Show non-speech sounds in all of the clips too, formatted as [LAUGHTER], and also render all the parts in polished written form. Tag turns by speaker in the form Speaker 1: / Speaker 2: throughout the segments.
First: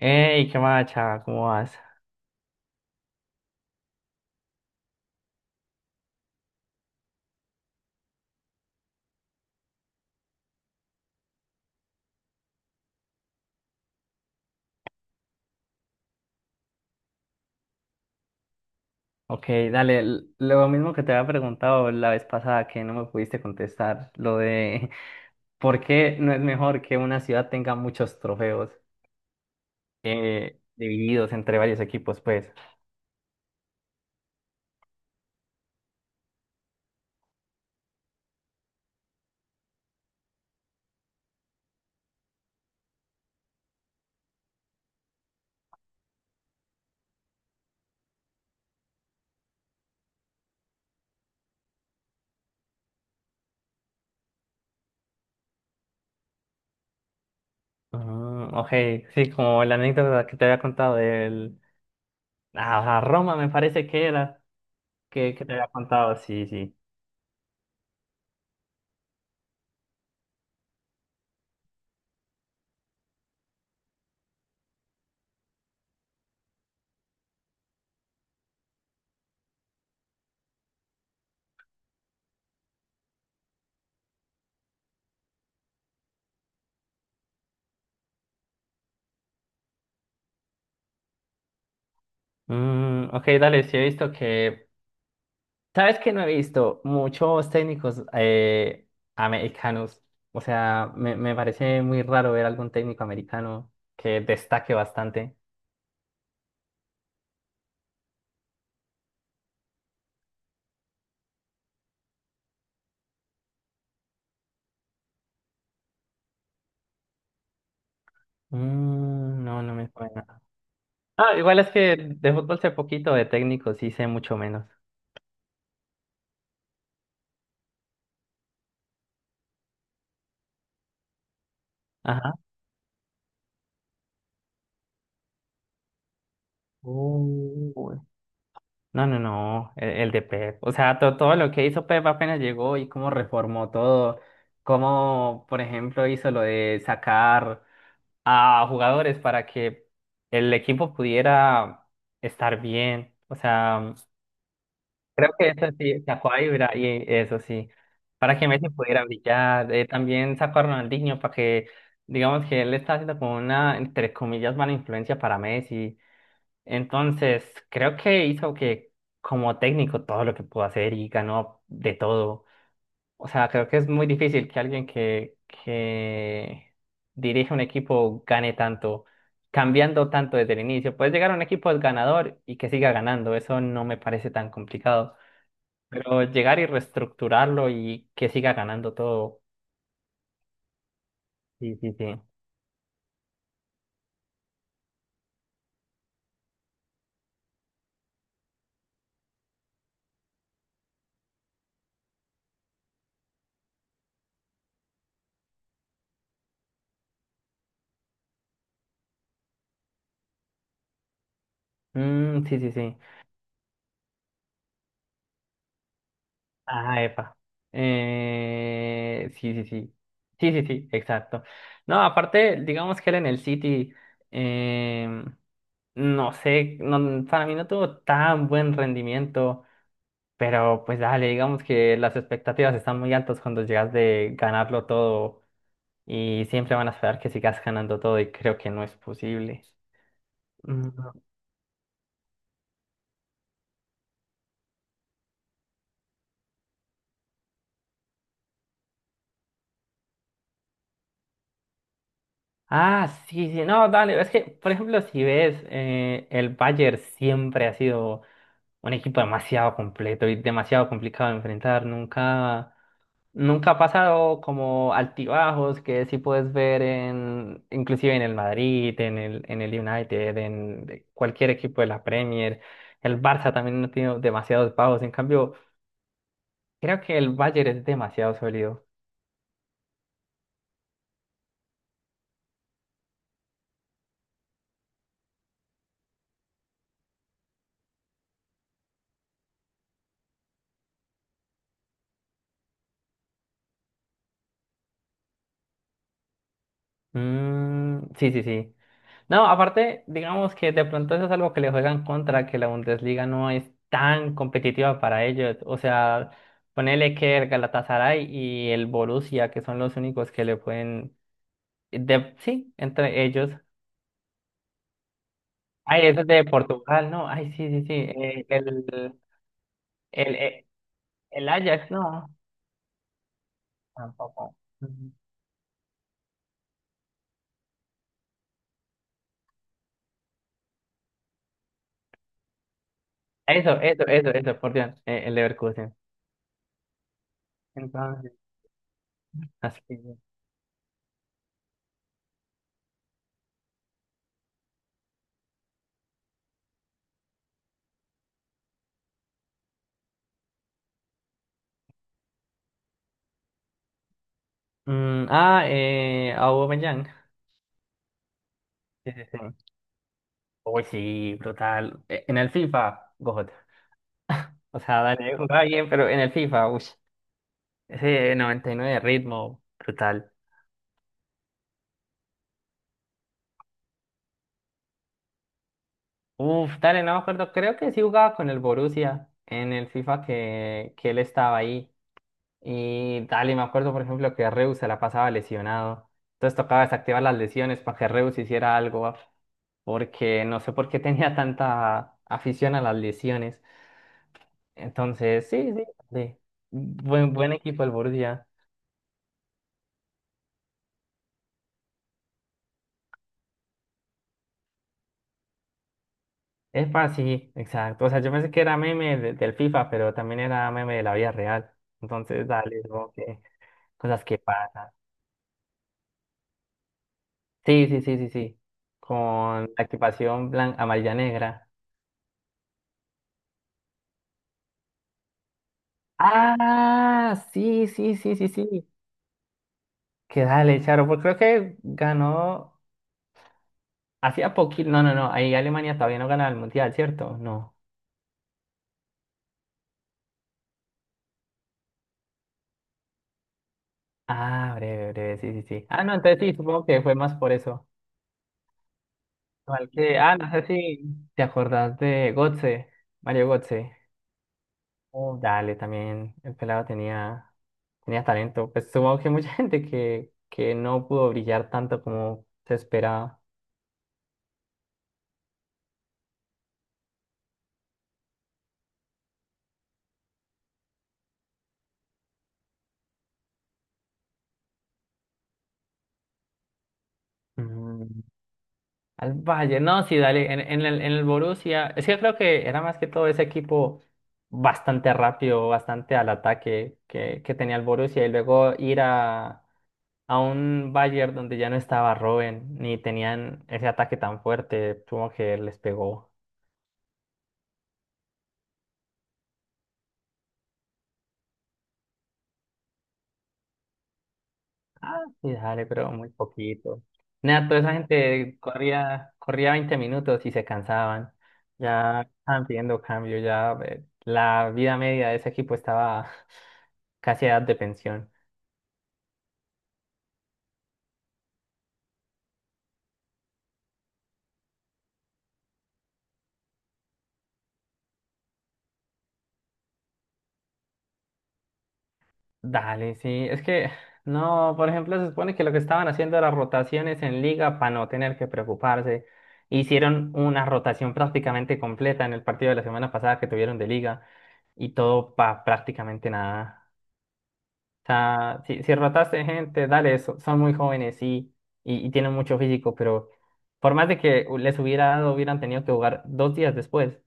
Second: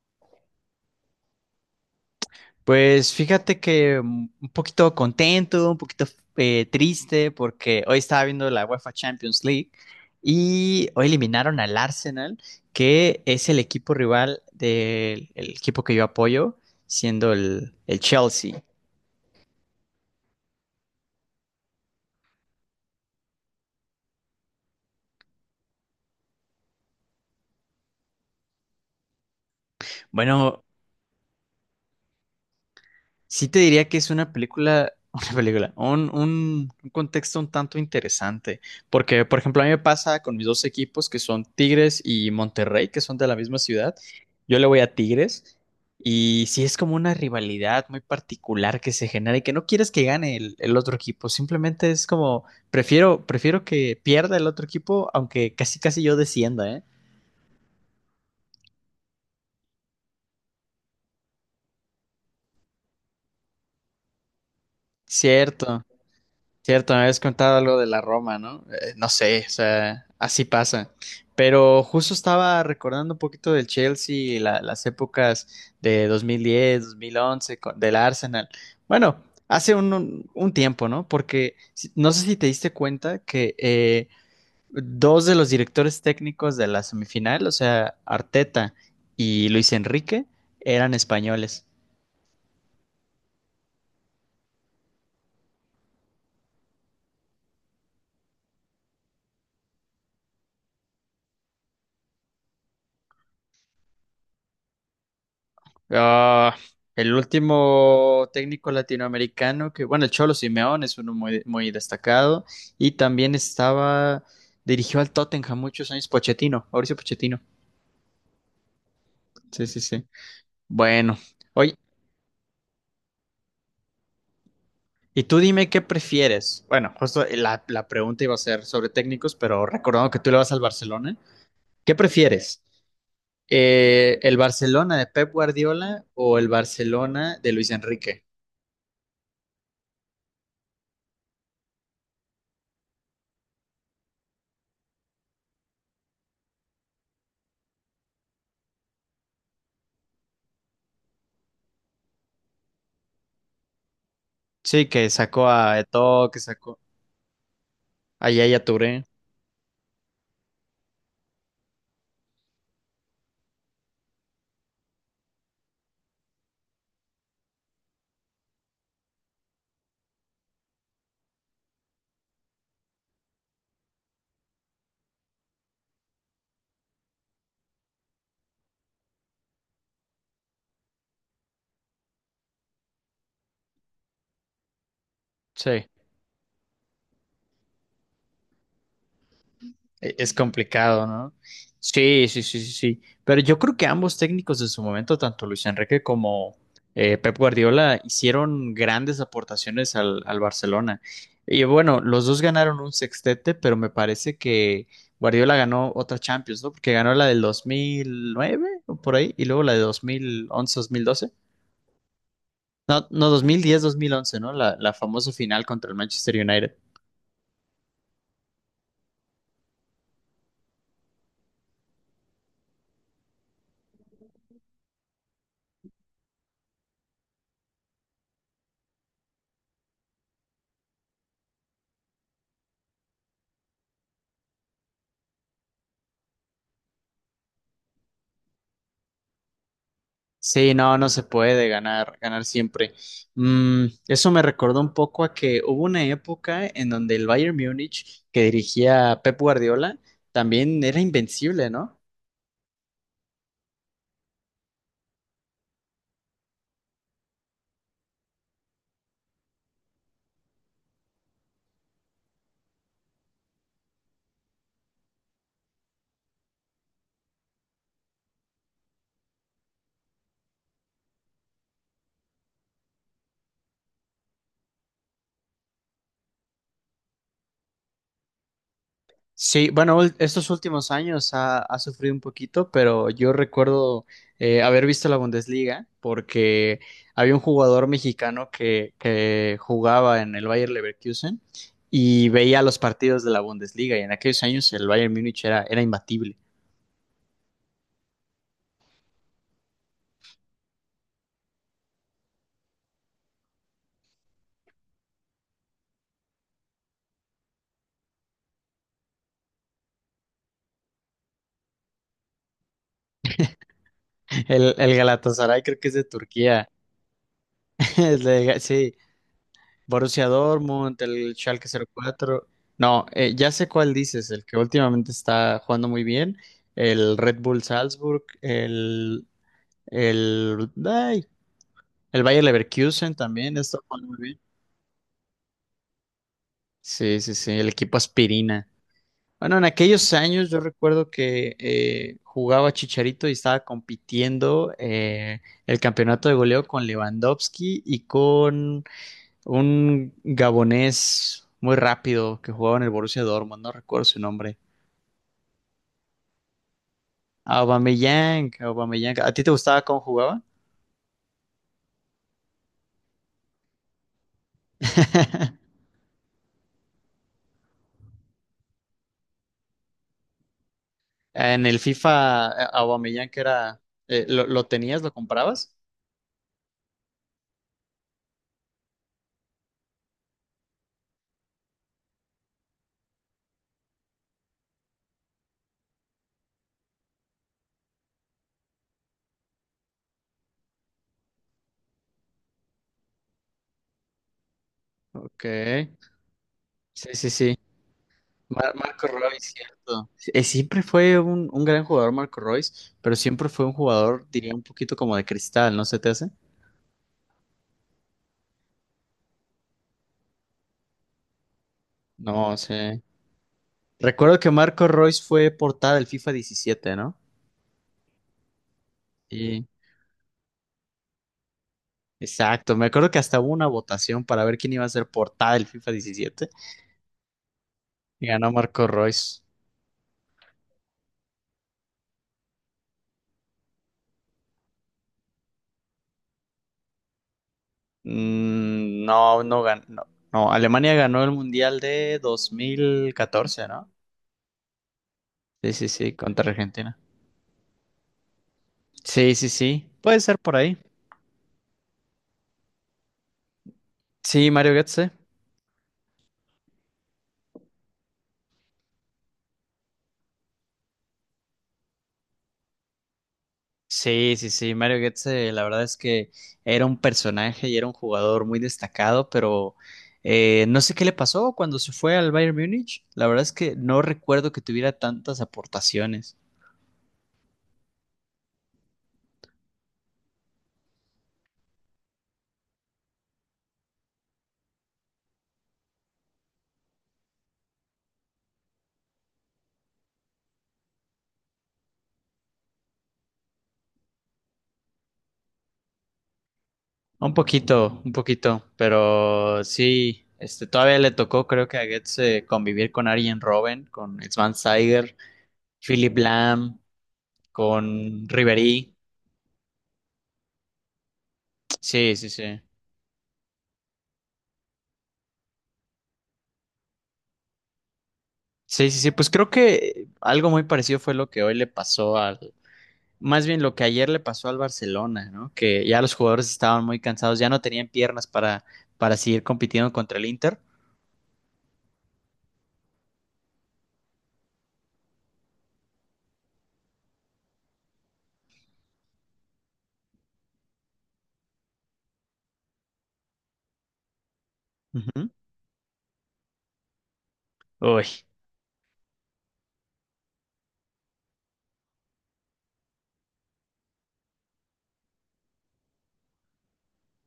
Speaker 1: Ey, qué más, chava, ¿cómo vas?
Speaker 2: Pues fíjate que un poquito contento, un poquito triste, porque hoy estaba viendo la UEFA Champions League y hoy eliminaron al Arsenal, que es el equipo rival del el equipo que yo apoyo, siendo el Chelsea.
Speaker 1: Ok, dale, lo mismo que te había preguntado la vez pasada que no me pudiste contestar, lo de [LAUGHS] por qué no es mejor que una ciudad tenga muchos trofeos,
Speaker 2: Bueno,
Speaker 1: divididos entre varios equipos, pues.
Speaker 2: sí te diría que es una película, [LAUGHS] una película, un contexto un tanto interesante, porque por ejemplo a mí me pasa con mis dos equipos que son Tigres y Monterrey, que son de la misma ciudad, yo le voy a Tigres y sí es como una rivalidad muy particular que se genera y que no quieres que gane el otro equipo, simplemente es como, prefiero, prefiero que pierda el otro equipo, aunque casi casi yo descienda, ¿eh?
Speaker 1: Mm, ok, sí, como la anécdota que te había contado del... Ah, Roma me parece que era, que te había
Speaker 2: Cierto.
Speaker 1: contado, sí, sí.
Speaker 2: Cierto, me habías contado algo de la Roma, ¿no? No sé, o sea, así pasa. Pero justo estaba recordando un poquito del Chelsea, y las épocas de 2010, 2011, del Arsenal. Bueno, hace un tiempo, ¿no? Porque no sé si te diste cuenta que dos de los directores técnicos de la semifinal, o sea, Arteta y Luis Enrique, eran españoles.
Speaker 1: Mm, ok, dale, sí he visto que. ¿Sabes que no he visto muchos técnicos americanos? O sea, me parece muy raro ver algún técnico americano que destaque bastante.
Speaker 2: Ah, el último técnico latinoamericano que, bueno, el Cholo Simeone es uno muy, muy destacado y también estaba, dirigió al Tottenham muchos años, Pochettino, Mauricio Pochettino.
Speaker 1: Mm, no,
Speaker 2: Sí,
Speaker 1: no
Speaker 2: sí,
Speaker 1: me
Speaker 2: sí.
Speaker 1: suena.
Speaker 2: Bueno,
Speaker 1: Ah, igual es
Speaker 2: oye,
Speaker 1: que de fútbol sé poquito, de técnicos sí sé mucho menos.
Speaker 2: y tú dime qué prefieres. Bueno, justo la pregunta iba a ser sobre técnicos, pero recordando que tú le vas al Barcelona, ¿qué
Speaker 1: Ajá.
Speaker 2: prefieres? ¿el Barcelona de Pep Guardiola o el Barcelona de Luis
Speaker 1: Uy.
Speaker 2: Enrique?
Speaker 1: No, no, no, el de Pep. O sea, todo lo que hizo Pep apenas llegó y cómo reformó todo. Cómo, por ejemplo, hizo lo de sacar a jugadores para que el equipo pudiera estar bien. O sea,
Speaker 2: Sí, que
Speaker 1: creo
Speaker 2: sacó
Speaker 1: que eso
Speaker 2: a
Speaker 1: sí,
Speaker 2: Eto'o,
Speaker 1: sacó
Speaker 2: que
Speaker 1: a Ibra
Speaker 2: sacó
Speaker 1: y eso sí,
Speaker 2: a
Speaker 1: para que
Speaker 2: Yaya
Speaker 1: Messi
Speaker 2: Touré.
Speaker 1: pudiera brillar. También sacó a Ronaldinho para que, digamos, que él está haciendo como una, entre comillas, mala influencia para Messi. Entonces, creo que hizo, que como técnico, todo lo que pudo hacer y ganó de todo. O sea, creo que es muy difícil que alguien que dirige un equipo gane tanto, cambiando tanto desde el inicio. Puedes llegar a un equipo es ganador y que siga ganando, eso no me parece tan complicado.
Speaker 2: Sí.
Speaker 1: Pero llegar y reestructurarlo y que siga ganando todo,
Speaker 2: Es complicado, ¿no?
Speaker 1: sí, sí, sí.
Speaker 2: Sí, sí, sí, sí, sí. Pero yo creo que ambos técnicos en su momento, tanto Luis Enrique como Pep Guardiola, hicieron grandes aportaciones al Barcelona. Y bueno, los dos ganaron un sextete, pero me parece que Guardiola ganó otra Champions, ¿no? Porque ganó la del 2009 o por ahí, y luego la de dos mil once, dos mil doce.
Speaker 1: Mm, sí, sí, sí.
Speaker 2: No, no, dos mil diez, dos mil once, ¿no? La famosa final contra el Manchester United.
Speaker 1: Ah, epa. Sí, sí, sí. Sí, sí, sí, exacto. No, aparte, digamos que él en el City, em, no sé, para mí no tuvo tan buen rendimiento, pero pues dale, digamos que las expectativas están muy altas cuando llegas de ganarlo todo y siempre van a esperar que sigas ganando todo y creo que no es posible.
Speaker 2: Sí,
Speaker 1: Mm,
Speaker 2: no, no se puede ganar, ganar siempre. Mm, eso me recordó un poco a que hubo una época en donde el Bayern Múnich, que dirigía Pep Guardiola, también era invencible, ¿no?
Speaker 1: ah, sí, sí, no, dale, es que, por ejemplo, si ves, el Bayern siempre ha sido un equipo demasiado completo y demasiado complicado de enfrentar. Nunca, nunca ha pasado como altibajos que sí puedes ver en, inclusive en el Madrid, en el United, en cualquier equipo de la Premier. El Barça también no tiene demasiados bajos. En cambio, creo que el Bayern es demasiado sólido.
Speaker 2: Sí, bueno, estos últimos años ha, ha sufrido un poquito, pero yo recuerdo haber visto la Bundesliga porque había un jugador mexicano que jugaba en el Bayern Leverkusen y veía los partidos de la Bundesliga y en aquellos años el Bayern Múnich era, era imbatible.
Speaker 1: Mm, sí, sí, sí. No, aparte, digamos que de pronto eso es algo que le juegan contra, que la Bundesliga no es tan competitiva para ellos. O sea, ponele que el Galatasaray y el Borussia, que son los únicos que le pueden... sí, entre ellos.
Speaker 2: El Galatasaray creo que es de
Speaker 1: Ay, eso es de
Speaker 2: Turquía.
Speaker 1: Portugal, ¿no? Ay, sí, sí, sí.
Speaker 2: [LAUGHS] El sí, Borussia
Speaker 1: El, eh,
Speaker 2: Dortmund, el
Speaker 1: el
Speaker 2: Schalke cero
Speaker 1: Ajax, no.
Speaker 2: cuatro. No, ya sé cuál dices, el
Speaker 1: Tampoco.
Speaker 2: que últimamente
Speaker 1: Ujú.
Speaker 2: está jugando muy bien, el Red Bull Salzburg, el, ay, el Bayer Leverkusen también
Speaker 1: Eso,
Speaker 2: está
Speaker 1: eso,
Speaker 2: jugando muy
Speaker 1: eso,
Speaker 2: bien.
Speaker 1: eso, por Dios, el Leverkusen.
Speaker 2: Sí, sí, sí, el equipo
Speaker 1: Entonces,
Speaker 2: aspirina. Bueno, en aquellos
Speaker 1: así.
Speaker 2: años yo recuerdo que jugaba Chicharito y estaba compitiendo el campeonato de goleo con Lewandowski y con un gabonés muy rápido que jugaba en el Borussia Dortmund, no recuerdo su nombre.
Speaker 1: Mm, ah, Aubameyang.
Speaker 2: Aubameyang,
Speaker 1: Sí,
Speaker 2: Aubameyang.
Speaker 1: sí,
Speaker 2: ¿A
Speaker 1: sí.
Speaker 2: ti te gustaba cómo jugaba?
Speaker 1: Uy, sí, brutal. En el FIFA, God. O sea, dale, jugaba
Speaker 2: [LAUGHS]
Speaker 1: bien, pero en el FIFA, uy. Ese 99 de ritmo, brutal.
Speaker 2: En el FIFA, Aubameyang que era… ¿Lo tenías? ¿Lo comprabas?
Speaker 1: Uf, dale, no me acuerdo. Creo que sí jugaba con el Borussia en el FIFA que él estaba ahí. Y dale, me acuerdo, por ejemplo, que Reus se la pasaba lesionado. Entonces tocaba desactivar las lesiones para que Reus hiciera algo. Porque no sé por qué tenía tanta afición a las lesiones.
Speaker 2: Ok.
Speaker 1: Entonces, sí, sí, dale.
Speaker 2: Sí, sí,
Speaker 1: Buen, buen
Speaker 2: sí.
Speaker 1: equipo el Borussia.
Speaker 2: Marco Royce, cierto. Sí, eh, siempre fue un gran jugador Marco Royce, pero siempre fue un jugador, diría, un poquito como de cristal, ¿no se te hace?
Speaker 1: Epa, sí, exacto. O sea, yo pensé que era meme del FIFA, pero también era meme de la vida real. Entonces,
Speaker 2: No
Speaker 1: dale,
Speaker 2: sé.
Speaker 1: como que cosas
Speaker 2: Recuerdo
Speaker 1: que
Speaker 2: que Marco
Speaker 1: pasan.
Speaker 2: Royce fue portada del FIFA diecisiete, ¿no?
Speaker 1: Sí, sí, sí, sí, sí. Con
Speaker 2: Sí.
Speaker 1: la equipación blanca, amarilla, negra.
Speaker 2: Exacto, me acuerdo que hasta hubo una votación para ver quién iba a ser portada del FIFA diecisiete
Speaker 1: Ah, sí, sí,
Speaker 2: y
Speaker 1: sí, sí,
Speaker 2: ganó Marco
Speaker 1: sí.
Speaker 2: Royce.
Speaker 1: Que dale, Charo, porque creo que ganó hacía poquito. No, no, no. Ahí Alemania todavía no gana el mundial, ¿cierto? No.
Speaker 2: Mm, no, no ganó. No, no, Alemania ganó el Mundial de 2014, ¿no?
Speaker 1: Ah, breve, breve, sí, sí,
Speaker 2: Sí,
Speaker 1: sí.
Speaker 2: sí,
Speaker 1: Ah,
Speaker 2: sí,
Speaker 1: no, entonces
Speaker 2: contra
Speaker 1: sí, supongo
Speaker 2: Argentina.
Speaker 1: que fue más por eso.
Speaker 2: Sí, sí, sí,
Speaker 1: Igual que,
Speaker 2: puede
Speaker 1: ah,
Speaker 2: ser
Speaker 1: no
Speaker 2: por
Speaker 1: sé
Speaker 2: ahí.
Speaker 1: si te acordás de Gotze, Mario Gotze.
Speaker 2: Sí, Mario Götze.
Speaker 1: Oh, dale, también el pelado tenía, tenía talento. Pues supongo que mucha [LAUGHS] gente que no pudo brillar tanto como se esperaba.
Speaker 2: Sí, sí, sí, Mario Götze, la verdad es que era un personaje y era un jugador muy destacado, pero no sé qué le pasó cuando se fue al Bayern Múnich. La verdad es que no recuerdo que tuviera tantas aportaciones.
Speaker 1: Mm, Al Valle, no, sí, dale, en el Borussia. Es que creo que era más que todo ese equipo bastante rápido, bastante al ataque que tenía el Borussia y luego ir a un Bayern donde ya no estaba Robben, ni tenían ese ataque tan fuerte, supongo que les pegó.
Speaker 2: Un poquito, pero sí, este, todavía le tocó, creo que a Goetz convivir con Arjen Robben, con Sven Saiger,
Speaker 1: Ah, sí, dale, pero
Speaker 2: Philip
Speaker 1: muy
Speaker 2: Lahm,
Speaker 1: poquito. Nada, toda esa
Speaker 2: con
Speaker 1: gente
Speaker 2: Ribery.
Speaker 1: corría, corría 20 minutos y se cansaban.
Speaker 2: Sí,
Speaker 1: Ya
Speaker 2: sí, sí.
Speaker 1: estaban pidiendo cambio, ya, la vida media de ese equipo estaba [LAUGHS] casi a edad de pensión.
Speaker 2: Sí, sí, sí, pues creo que algo muy parecido fue lo que hoy le pasó al, más bien lo que ayer le pasó al Barcelona, ¿no? Que ya los jugadores estaban muy cansados, ya no tenían piernas para seguir compitiendo contra el Inter.
Speaker 1: Dale, sí. Es que, no, por ejemplo, se supone que lo que estaban haciendo era rotaciones en liga para no tener que preocuparse. Hicieron una rotación prácticamente completa en el partido de la semana pasada que tuvieron de liga y
Speaker 2: Ujú.
Speaker 1: todo para prácticamente nada.
Speaker 2: Uy,
Speaker 1: O sea, si, si rotaste gente, dale, son muy jóvenes, sí, y tienen mucho físico, pero por más de que les hubiera dado, hubieran tenido que jugar dos días después.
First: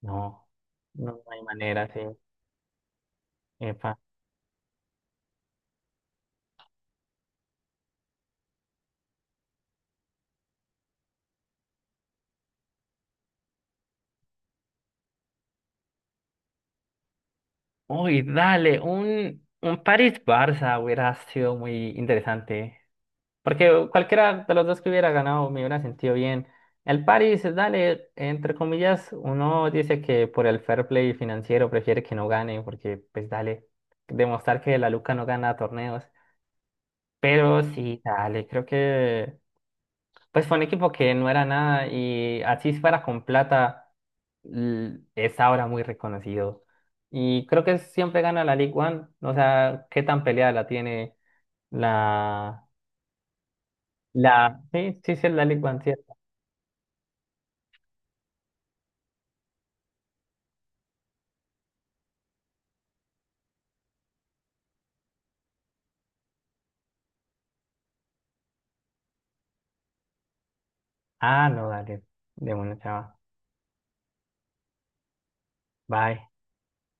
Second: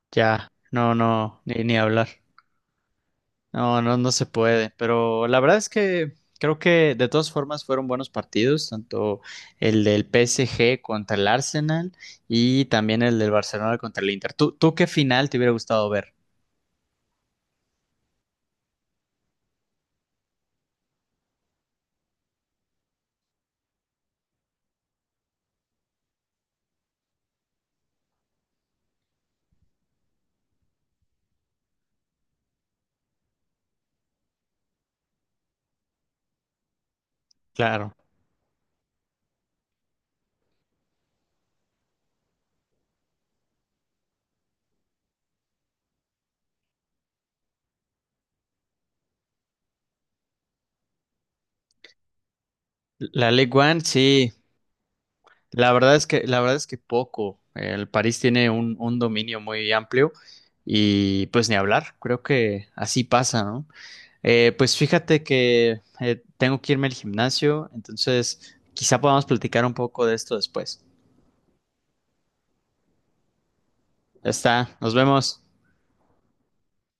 Speaker 1: No,
Speaker 2: ya, no,
Speaker 1: no
Speaker 2: no,
Speaker 1: hay
Speaker 2: ni, ni
Speaker 1: manera, sí.
Speaker 2: hablar. No, no, no se puede, pero la verdad es que creo que de todas formas fueron buenos partidos, tanto el del PSG contra el Arsenal y también el del Barcelona contra el Inter. ¿Tú qué final te hubiera gustado ver?
Speaker 1: Uy, dale, un París-Barça hubiera sido muy interesante. Porque cualquiera de los dos que hubiera ganado me hubiera sentido bien. El París, dale, entre comillas, uno dice que por el fair play financiero prefiere que no gane, porque pues dale, demostrar que la Luca no gana torneos. Pero
Speaker 2: Claro.
Speaker 1: sí, dale, creo que pues fue un equipo que no era nada y así fuera con plata, es ahora muy reconocido. Y creo que siempre gana la League One. O sea, qué tan peleada la tiene la...
Speaker 2: La League One, sí.
Speaker 1: la... Sí, sí, sí, es la League
Speaker 2: La
Speaker 1: One,
Speaker 2: verdad es
Speaker 1: ¿cierto?
Speaker 2: que, la verdad es que poco. El París tiene un dominio muy amplio y pues ni hablar, creo que así pasa, ¿no? Pues fíjate que tengo que irme al gimnasio, entonces quizá podamos platicar un poco de esto después.
Speaker 1: Ah, no, dale. De bueno, chava.
Speaker 2: Ya está, nos vemos.
Speaker 1: Bye.